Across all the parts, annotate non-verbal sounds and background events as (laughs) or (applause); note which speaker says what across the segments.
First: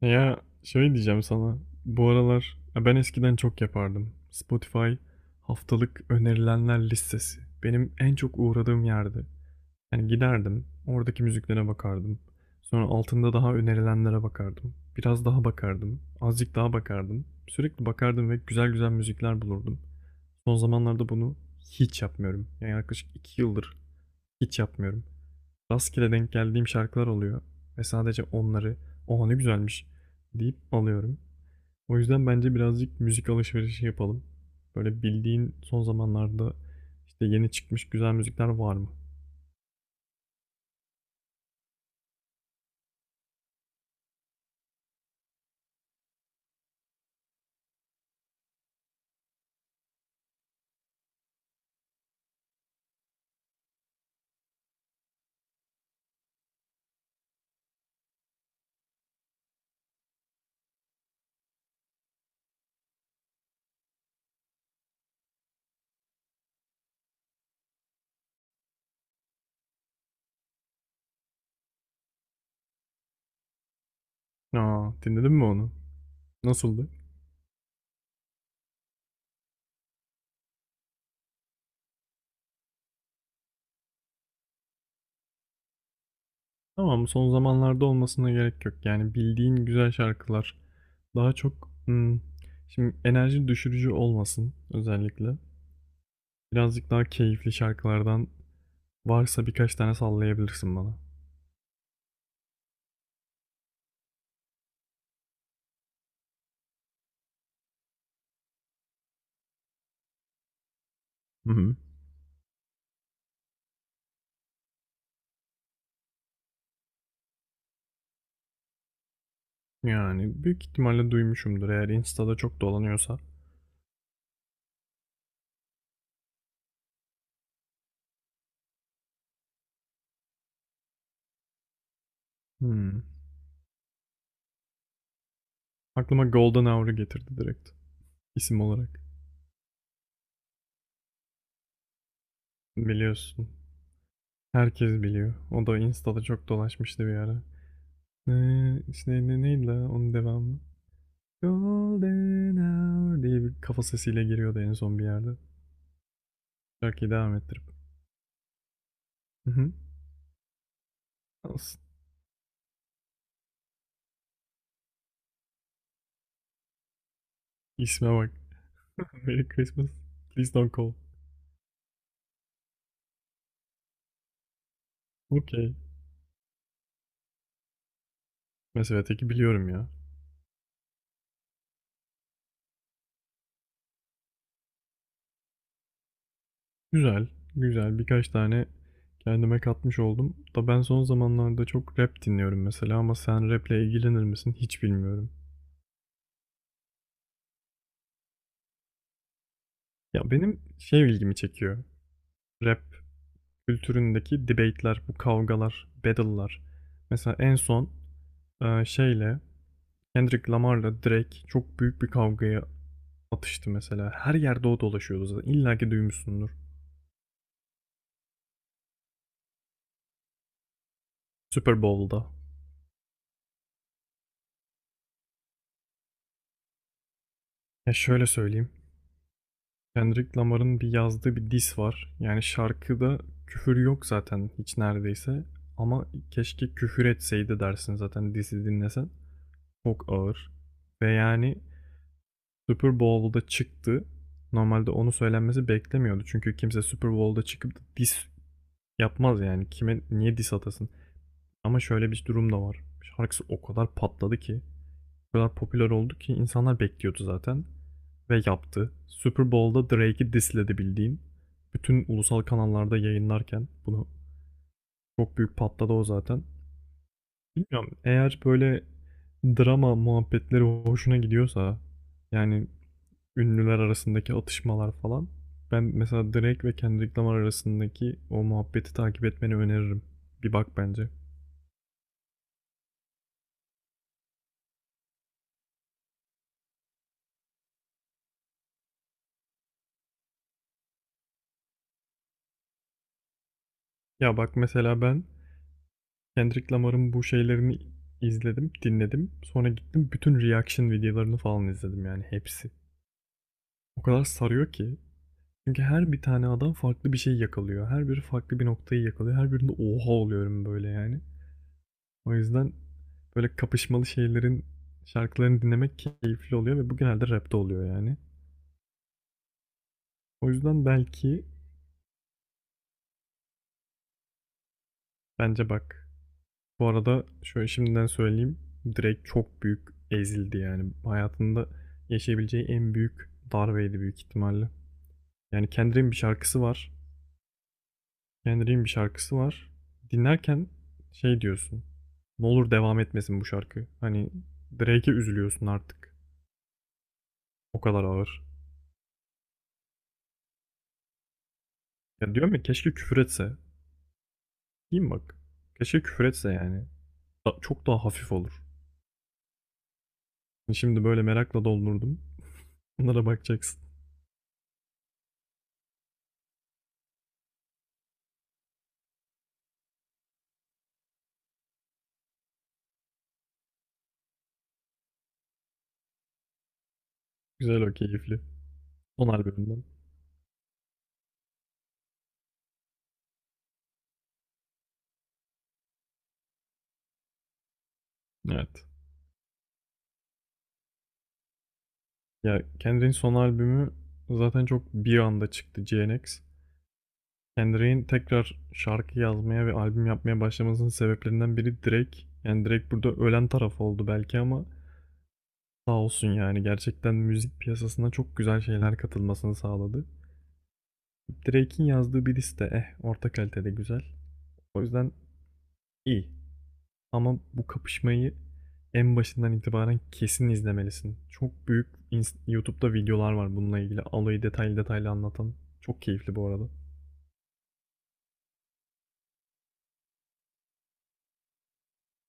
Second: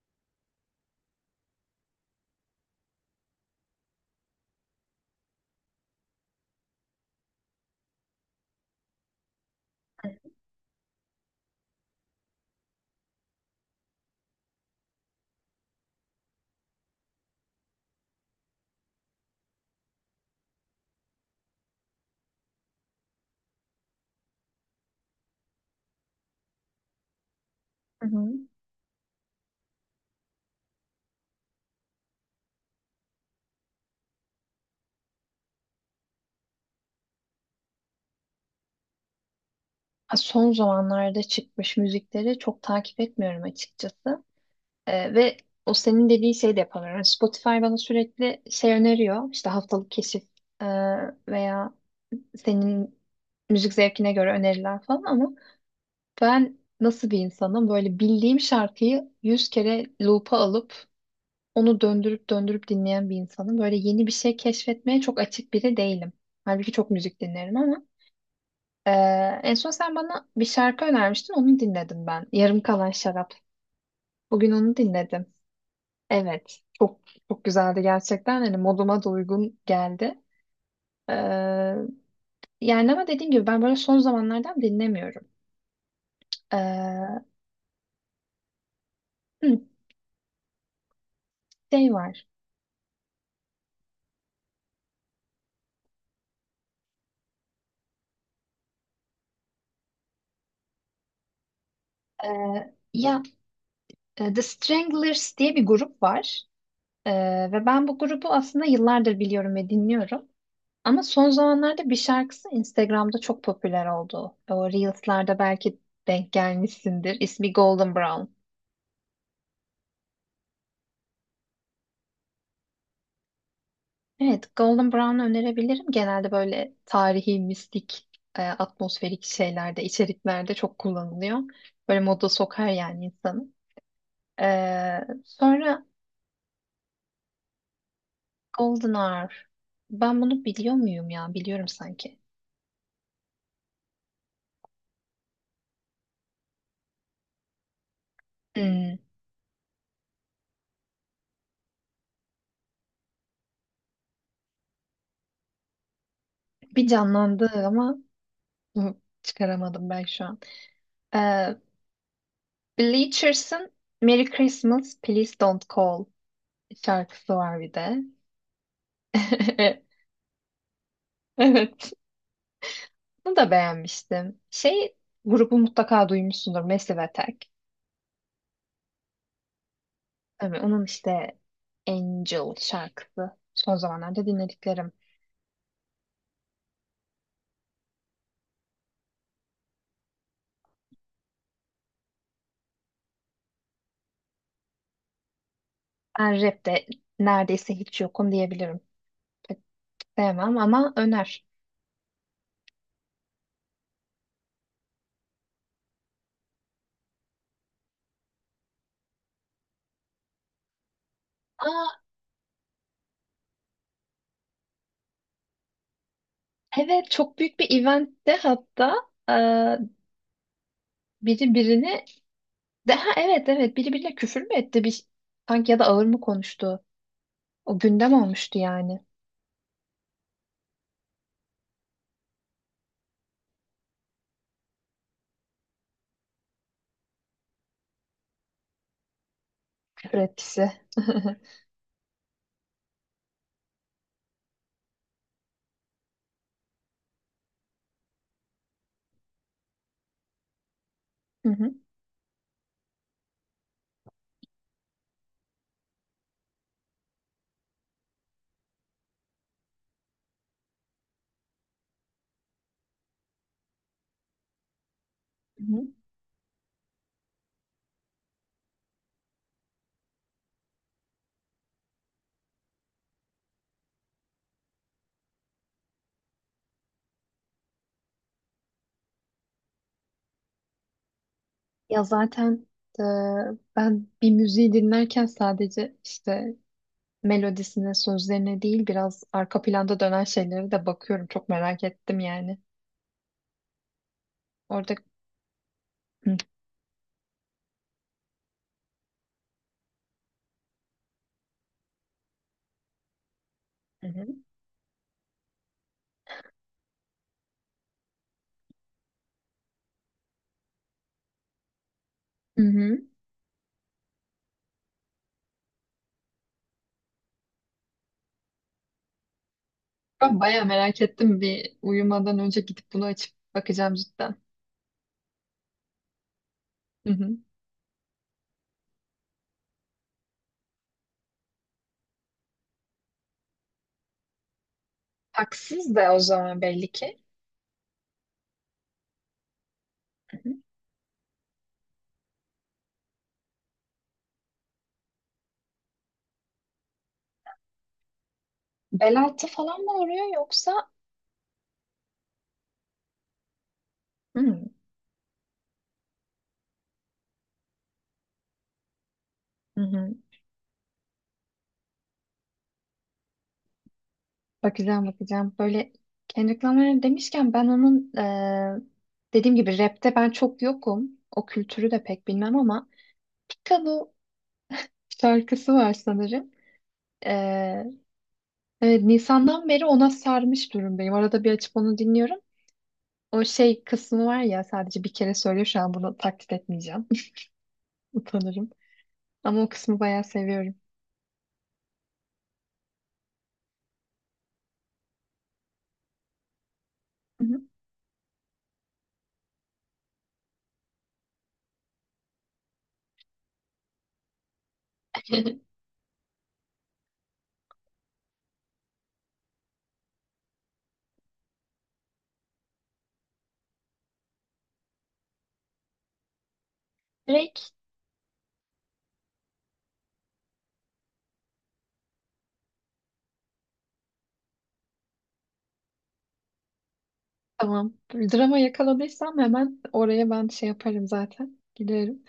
Speaker 1: Ya şöyle diyeceğim sana. Bu aralar ya ben eskiden çok yapardım. Spotify haftalık önerilenler listesi. Benim en çok uğradığım yerdi. Yani giderdim, oradaki müziklere bakardım. Sonra altında daha önerilenlere bakardım. Biraz daha bakardım, azıcık daha bakardım. Sürekli bakardım ve güzel güzel müzikler bulurdum. Son zamanlarda bunu hiç yapmıyorum. Yani yaklaşık 2 yıldır hiç yapmıyorum. Rastgele denk geldiğim şarkılar oluyor ve
Speaker 2: Hı
Speaker 1: sadece
Speaker 2: hı.
Speaker 1: onları "Oha ne güzelmiş." deyip alıyorum. O yüzden bence birazcık müzik alışverişi yapalım. Böyle bildiğin son zamanlarda, işte, yeni çıkmış güzel müzikler var mı?
Speaker 2: Ha, son zamanlarda çıkmış müzikleri çok takip etmiyorum açıkçası. Ve o senin dediği şey de yapamıyorum. Yani Spotify bana sürekli şey öneriyor. İşte haftalık keşif e, veya senin müzik zevkine göre öneriler falan, ama ben nasıl bir insanım? Böyle bildiğim şarkıyı yüz kere loop'a alıp onu döndürüp döndürüp dinleyen bir insanım. Böyle yeni bir şey keşfetmeye çok açık biri değilim. Halbuki çok müzik dinlerim ama Ee, en son sen bana bir şarkı önermiştin, onu dinledim ben. Yarım Kalan Şarap. Bugün onu
Speaker 1: Aa
Speaker 2: dinledim.
Speaker 1: Dinledin mi onu?
Speaker 2: Evet,
Speaker 1: Nasıldı?
Speaker 2: çok güzeldi gerçekten. Hani moduma da uygun geldi. Ee, yani ama dediğim gibi ben böyle son zamanlardan dinlemiyorum.
Speaker 1: Tamam,
Speaker 2: Ee,
Speaker 1: son zamanlarda olmasına gerek yok. Yani bildiğin
Speaker 2: hı,
Speaker 1: güzel şarkılar. Daha çok,
Speaker 2: şey var.
Speaker 1: şimdi enerji düşürücü olmasın özellikle. Birazcık daha keyifli şarkılardan varsa birkaç tane sallayabilirsin bana.
Speaker 2: Ee, ya The Stranglers diye bir grup var. Ve ben bu grubu aslında yıllardır biliyorum ve dinliyorum. Ama son
Speaker 1: Hı hı.
Speaker 2: zamanlarda bir şarkısı Instagram'da çok popüler oldu. O Reels'larda belki denk gelmişsindir. İsmi Golden Brown.
Speaker 1: Yani büyük ihtimalle duymuşumdur eğer Insta'da çok dolanıyorsa.
Speaker 2: Evet, Golden Brown'u önerebilirim. Genelde böyle tarihi, mistik, atmosferik şeylerde, içeriklerde çok kullanılıyor. Böyle moda sokar
Speaker 1: Hmm.
Speaker 2: yani insanı. E, sonra
Speaker 1: Aklıma Golden Hour'u getirdi direkt isim
Speaker 2: Golden
Speaker 1: olarak.
Speaker 2: Hour. Ben bunu biliyor muyum ya? Biliyorum sanki.
Speaker 1: Biliyorsun. Herkes biliyor. O da Insta'da çok dolaşmıştı bir ara. Ne,
Speaker 2: Hmm,
Speaker 1: işte ne, neydi la onun devamı? Golden Hour diye bir kafa sesiyle giriyordu en son bir yerde.
Speaker 2: bir
Speaker 1: Şarkıyı devam
Speaker 2: canlandı
Speaker 1: ettirip.
Speaker 2: ama hı,
Speaker 1: (laughs) Hı hı.
Speaker 2: çıkaramadım ben şu an. E, Bleachers'ın Merry Christmas, Please Don't Call şarkısı var bir de.
Speaker 1: İsme bak. (laughs) Merry Christmas.
Speaker 2: (laughs)
Speaker 1: Please don't call.
Speaker 2: Evet, bunu da beğenmiştim. Şey, grubu
Speaker 1: Okay.
Speaker 2: mutlaka duymuşsundur, Massive Attack.
Speaker 1: Mesela teki biliyorum ya.
Speaker 2: Tabii onun işte Angel şarkısı. Son zamanlarda dinlediklerim.
Speaker 1: Güzel, güzel. Birkaç tane kendime katmış oldum. Da ben son zamanlarda çok rap dinliyorum mesela, ama sen rap'le ilgilenir misin hiç bilmiyorum.
Speaker 2: Ben rapte neredeyse hiç yokum diyebilirim. Pek
Speaker 1: Ya
Speaker 2: sevmem
Speaker 1: benim
Speaker 2: ama
Speaker 1: şey ilgimi
Speaker 2: öner.
Speaker 1: çekiyor. Rap kültüründeki debate'ler, bu kavgalar, battle'lar. Mesela en son e, şeyle Kendrick Lamar'la Drake çok
Speaker 2: Aa,
Speaker 1: büyük bir kavgaya atıştı mesela. Her yerde o dolaşıyordu zaten. İlla ki duymuşsundur.
Speaker 2: evet çok büyük bir eventte hatta eee, biri
Speaker 1: Super
Speaker 2: birini
Speaker 1: Bowl'da.
Speaker 2: ha evet evet, biri birine küfür mü etti bir sanki, ya da ağır mı konuştu? O
Speaker 1: Ya
Speaker 2: gündem
Speaker 1: şöyle
Speaker 2: olmuştu
Speaker 1: söyleyeyim.
Speaker 2: yani.
Speaker 1: Kendrick Lamar'ın bir yazdığı bir diss var. Yani şarkıda küfür yok zaten hiç neredeyse. Ama keşke küfür etseydi dersin zaten diss'i dinlesen. Çok
Speaker 2: Küfür
Speaker 1: ağır.
Speaker 2: etkisi.
Speaker 1: Ve
Speaker 2: (laughs)
Speaker 1: yani Super Bowl'da çıktı. Normalde onu söylenmesi beklemiyordu. Çünkü kimse Super Bowl'da çıkıp da diss yapmaz yani. Kime niye diss atasın?
Speaker 2: Hı hı,
Speaker 1: Ama şöyle bir durum da var. Şarkısı o kadar patladı ki. O kadar popüler oldu ki insanlar bekliyordu zaten. Ve yaptı. Super Bowl'da Drake'i disledi bildiğin. Bütün ulusal kanallarda yayınlarken bunu çok büyük
Speaker 2: hı hı.
Speaker 1: patladı o zaten. Bilmiyorum, eğer böyle drama muhabbetleri hoşuna gidiyorsa, yani ünlüler arasındaki atışmalar falan, ben mesela Drake ve Kendrick Lamar arasındaki o muhabbeti takip etmeni öneririm. Bir bak bence.
Speaker 2: Ya zaten e, ben bir müziği dinlerken sadece işte melodisine, sözlerine değil biraz arka planda dönen şeylere de bakıyorum. Çok merak ettim yani.
Speaker 1: Ya bak
Speaker 2: Orada.
Speaker 1: mesela ben
Speaker 2: Hı
Speaker 1: Kendrick Lamar'ın bu şeylerini izledim, dinledim. Sonra gittim bütün reaction videolarını falan izledim yani hepsi. O kadar
Speaker 2: hı.
Speaker 1: sarıyor ki. Çünkü her bir tane adam farklı bir şey yakalıyor. Her biri farklı bir noktayı yakalıyor. Her birinde oha oluyorum böyle yani. O
Speaker 2: Hı
Speaker 1: yüzden
Speaker 2: hı.
Speaker 1: böyle kapışmalı şeylerin şarkılarını dinlemek keyifli oluyor ve bu genelde rapte oluyor yani.
Speaker 2: Ben
Speaker 1: O
Speaker 2: bayağı
Speaker 1: yüzden
Speaker 2: merak ettim.
Speaker 1: belki
Speaker 2: Bir uyumadan önce gidip bunu açıp bakacağım cidden.
Speaker 1: bence bak. Bu
Speaker 2: Hı
Speaker 1: arada
Speaker 2: hı.
Speaker 1: şöyle şimdiden söyleyeyim. Direkt çok büyük ezildi yani. Hayatında yaşayabileceği en büyük darbeydi büyük ihtimalle. Yani
Speaker 2: Haksız
Speaker 1: Kendrick'in
Speaker 2: da
Speaker 1: bir
Speaker 2: o zaman
Speaker 1: şarkısı
Speaker 2: belli
Speaker 1: var.
Speaker 2: ki.
Speaker 1: Kendrick'in bir şarkısı var.
Speaker 2: Hı hı.
Speaker 1: Dinlerken şey diyorsun. Ne olur devam etmesin bu şarkı. Hani Drake'e üzülüyorsun artık. O kadar ağır.
Speaker 2: Bel altı falan mı oluyor yoksa?
Speaker 1: Ya diyorum ya keşke küfür etse.
Speaker 2: Hı hı.
Speaker 1: Diyeyim bak. Keşke küfür etse yani. Çok daha hafif olur.
Speaker 2: Hı hı.
Speaker 1: Hani, şimdi böyle merakla doldurdum. Bunlara bakacaksın.
Speaker 2: Bakacağım, bakacağım. Böyle Kendrick Lamar demişken ben onun dediğim gibi rapte ben çok yokum. O kültürü de pek bilmem ama Piccolo şarkısı var sanırım.
Speaker 1: Güzel,
Speaker 2: Eee,
Speaker 1: o keyifli.
Speaker 2: evet,
Speaker 1: Son
Speaker 2: Nisan'dan
Speaker 1: albümünden.
Speaker 2: beri ona sarmış durumdayım. Arada bir açıp onu dinliyorum. O şey kısmı var ya, sadece bir kere söylüyor, şu an bunu taklit etmeyeceğim. (laughs) Utanırım.
Speaker 1: Evet.
Speaker 2: Ama o kısmı bayağı seviyorum.
Speaker 1: Ya Kendrick'in son albümü zaten çok bir anda çıktı, GNX.
Speaker 2: Hı hı.
Speaker 1: Kendrick'in tekrar şarkı yazmaya ve albüm yapmaya başlamasının sebeplerinden biri Drake. Yani Drake burada ölen taraf oldu belki, ama sağ olsun yani gerçekten müzik piyasasına çok güzel şeyler katılmasını sağladı. Drake'in yazdığı bir liste eh orta kalitede güzel. O yüzden iyi. Ama bu
Speaker 2: Drake,
Speaker 1: kapışmayı en başından itibaren kesin izlemelisin. Çok büyük YouTube'da videolar var bununla ilgili. Alayı detaylı detaylı anlatan. Çok keyifli bu arada.
Speaker 2: tamam. Drama yakaladıysam hemen oraya ben şey yaparım zaten. Giderim.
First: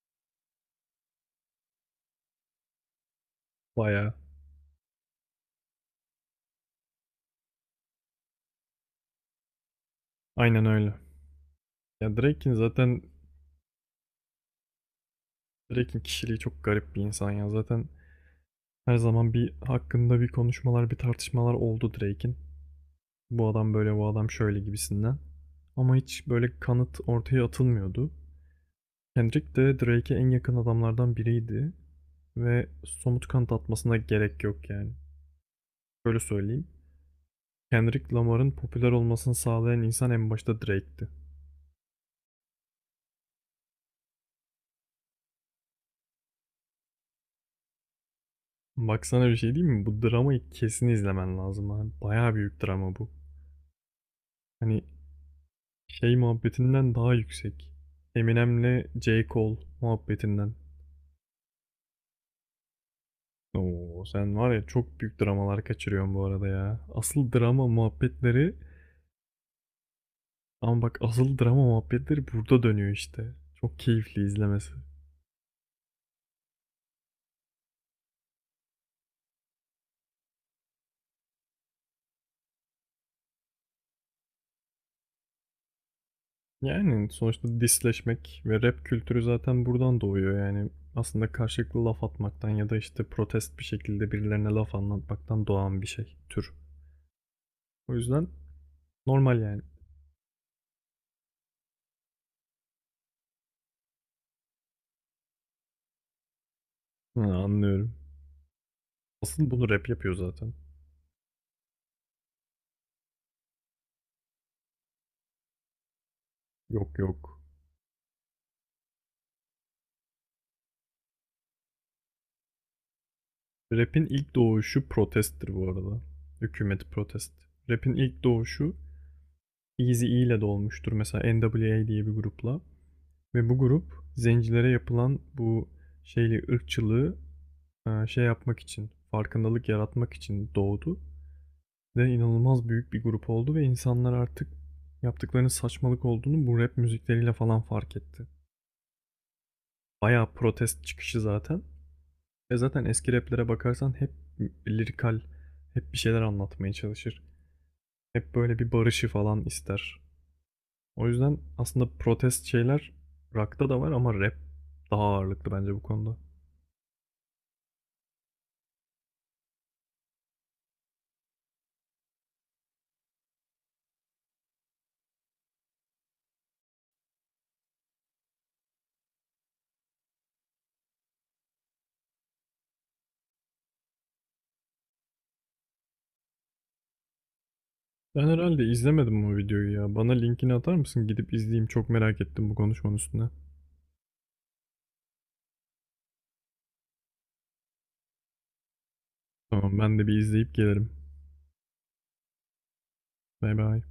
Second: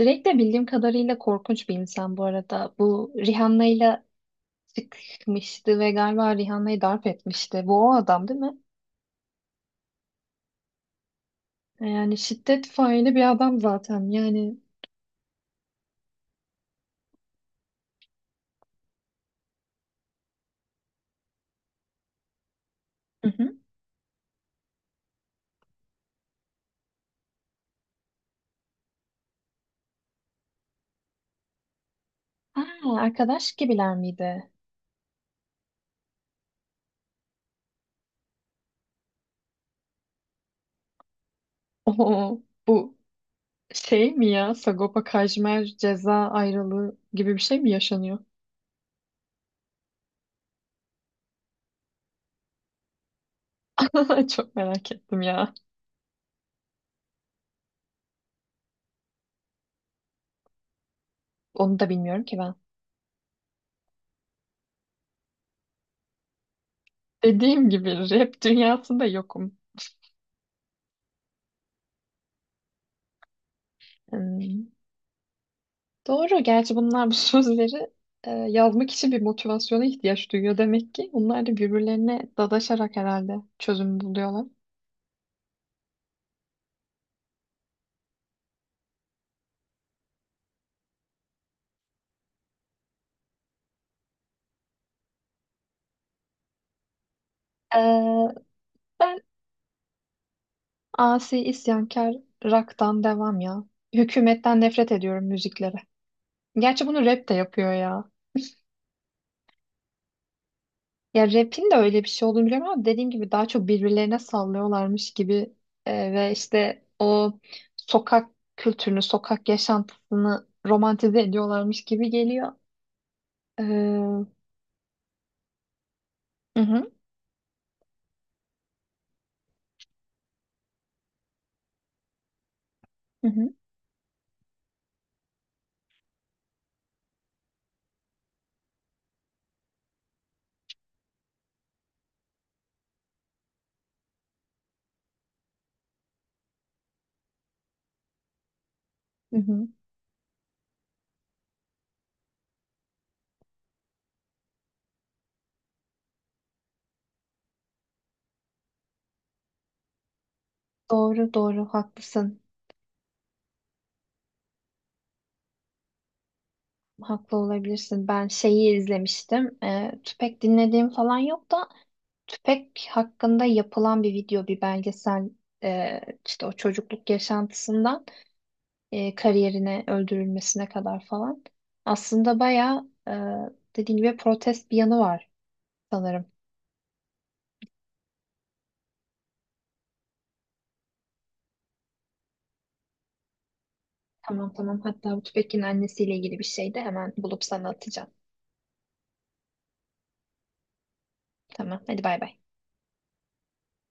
Speaker 2: Drake de bildiğim kadarıyla korkunç bir insan bu arada. Bu Rihanna'yla
Speaker 1: Bayağı.
Speaker 2: çıkmıştı ve galiba Rihanna'yı darp etmişti. Bu o adam değil mi?
Speaker 1: Aynen öyle. Ya
Speaker 2: Yani
Speaker 1: Drake'in
Speaker 2: şiddet
Speaker 1: zaten
Speaker 2: faili bir adam zaten. Yani.
Speaker 1: Drake'in kişiliği çok garip bir insan ya. Zaten her zaman bir hakkında bir konuşmalar, bir tartışmalar oldu Drake'in.
Speaker 2: Hı
Speaker 1: Bu
Speaker 2: hı.
Speaker 1: adam böyle, bu adam şöyle gibisinden. Ama hiç böyle kanıt ortaya atılmıyordu. Kendrick de Drake'e en yakın adamlardan biriydi ve
Speaker 2: Aa,
Speaker 1: somut
Speaker 2: arkadaş
Speaker 1: kanıt
Speaker 2: gibiler
Speaker 1: atmasına gerek
Speaker 2: miydi?
Speaker 1: yok yani. Böyle söyleyeyim. Kendrick Lamar'ın popüler olmasını sağlayan insan en başta Drake'ti.
Speaker 2: Oo, bu şey mi ya? Sagopa Kajmer ceza ayrılığı gibi bir şey mi yaşanıyor?
Speaker 1: Baksana bir şey değil mi? Bu dramayı kesin izlemen lazım abi. Bayağı büyük drama bu.
Speaker 2: (laughs) Çok
Speaker 1: Hani
Speaker 2: merak ettim ya.
Speaker 1: şey muhabbetinden daha yüksek. Eminem'le J. Cole muhabbetinden.
Speaker 2: Onu da bilmiyorum ki ben.
Speaker 1: Oo sen var ya, çok büyük dramalar kaçırıyorsun bu arada ya. Asıl drama
Speaker 2: Dediğim gibi rap
Speaker 1: muhabbetleri.
Speaker 2: dünyasında yokum.
Speaker 1: Ama bak, asıl drama muhabbetleri burada dönüyor işte. Çok keyifli
Speaker 2: Hmm.
Speaker 1: izlemesi.
Speaker 2: Doğru. Gerçi bunlar bu (laughs) sözleri yazmak için bir motivasyona ihtiyaç duyuyor demek ki. Bunlar da birbirlerine dadaşarak herhalde çözüm buluyorlar.
Speaker 1: Yani sonuçta disleşmek ve rap kültürü zaten buradan doğuyor yani. Aslında karşılıklı laf atmaktan ya da işte protest bir şekilde birilerine laf anlatmaktan doğan bir şey, tür. O
Speaker 2: Ee,
Speaker 1: yüzden
Speaker 2: ben
Speaker 1: normal yani.
Speaker 2: asi isyankar rock'tan devam ya. Hükümetten nefret ediyorum müziklere. Gerçi bunu
Speaker 1: Ha,
Speaker 2: rap de yapıyor
Speaker 1: anlıyorum.
Speaker 2: ya.
Speaker 1: Asıl bunu rap yapıyor zaten.
Speaker 2: Ya rap'in de öyle bir şey olduğunu biliyorum ama dediğim gibi daha çok birbirlerine sallıyorlarmış gibi ve işte
Speaker 1: Yok
Speaker 2: o
Speaker 1: yok.
Speaker 2: sokak kültürünü, sokak yaşantısını romantize ediyorlarmış gibi geliyor.
Speaker 1: Rap'in
Speaker 2: Hı
Speaker 1: ilk doğuşu protesttir bu arada.
Speaker 2: hı.
Speaker 1: Hükümet protest. Rap'in ilk doğuşu Eazy-E ile de olmuştur. Mesela NWA diye bir grupla.
Speaker 2: Hı
Speaker 1: Ve
Speaker 2: hı,
Speaker 1: bu grup zencilere yapılan bu şeyli ırkçılığı, şey yapmak için, farkındalık yaratmak için doğdu. Ve inanılmaz büyük bir grup oldu ve insanlar artık yaptıklarının saçmalık olduğunu bu rap müzikleriyle falan fark etti.
Speaker 2: hı hı.
Speaker 1: Bayağı protest çıkışı zaten. Ve zaten eski raplere bakarsan hep lirikal, hep bir şeyler anlatmaya çalışır. Hep böyle bir barışı falan ister. O
Speaker 2: Doğru
Speaker 1: yüzden
Speaker 2: doğru,
Speaker 1: aslında
Speaker 2: haklısın.
Speaker 1: protest şeyler rock'ta da var ama rap daha ağırlıklı bence bu konuda.
Speaker 2: Haklı olabilirsin. Ben şeyi izlemiştim. Tüpek dinlediğim falan yok da Tüpek hakkında yapılan bir video, bir belgesel, e, işte o çocukluk yaşantısından kariyerine, öldürülmesine kadar falan. Aslında bayağı, dediğim gibi, protest bir yanı var sanırım.
Speaker 1: Ben herhalde izlemedim o videoyu ya. Bana linkini atar mısın? Gidip izleyeyim. Çok merak ettim bu konuşmanın üstüne.
Speaker 2: Tamam tamam. Hatta bu Tüpek'in annesiyle ilgili bir şey de hemen bulup sana atacağım.
Speaker 1: Tamam ben de bir izleyip gelirim.
Speaker 2: Tamam. Hadi bay bay.
Speaker 1: Bay bay.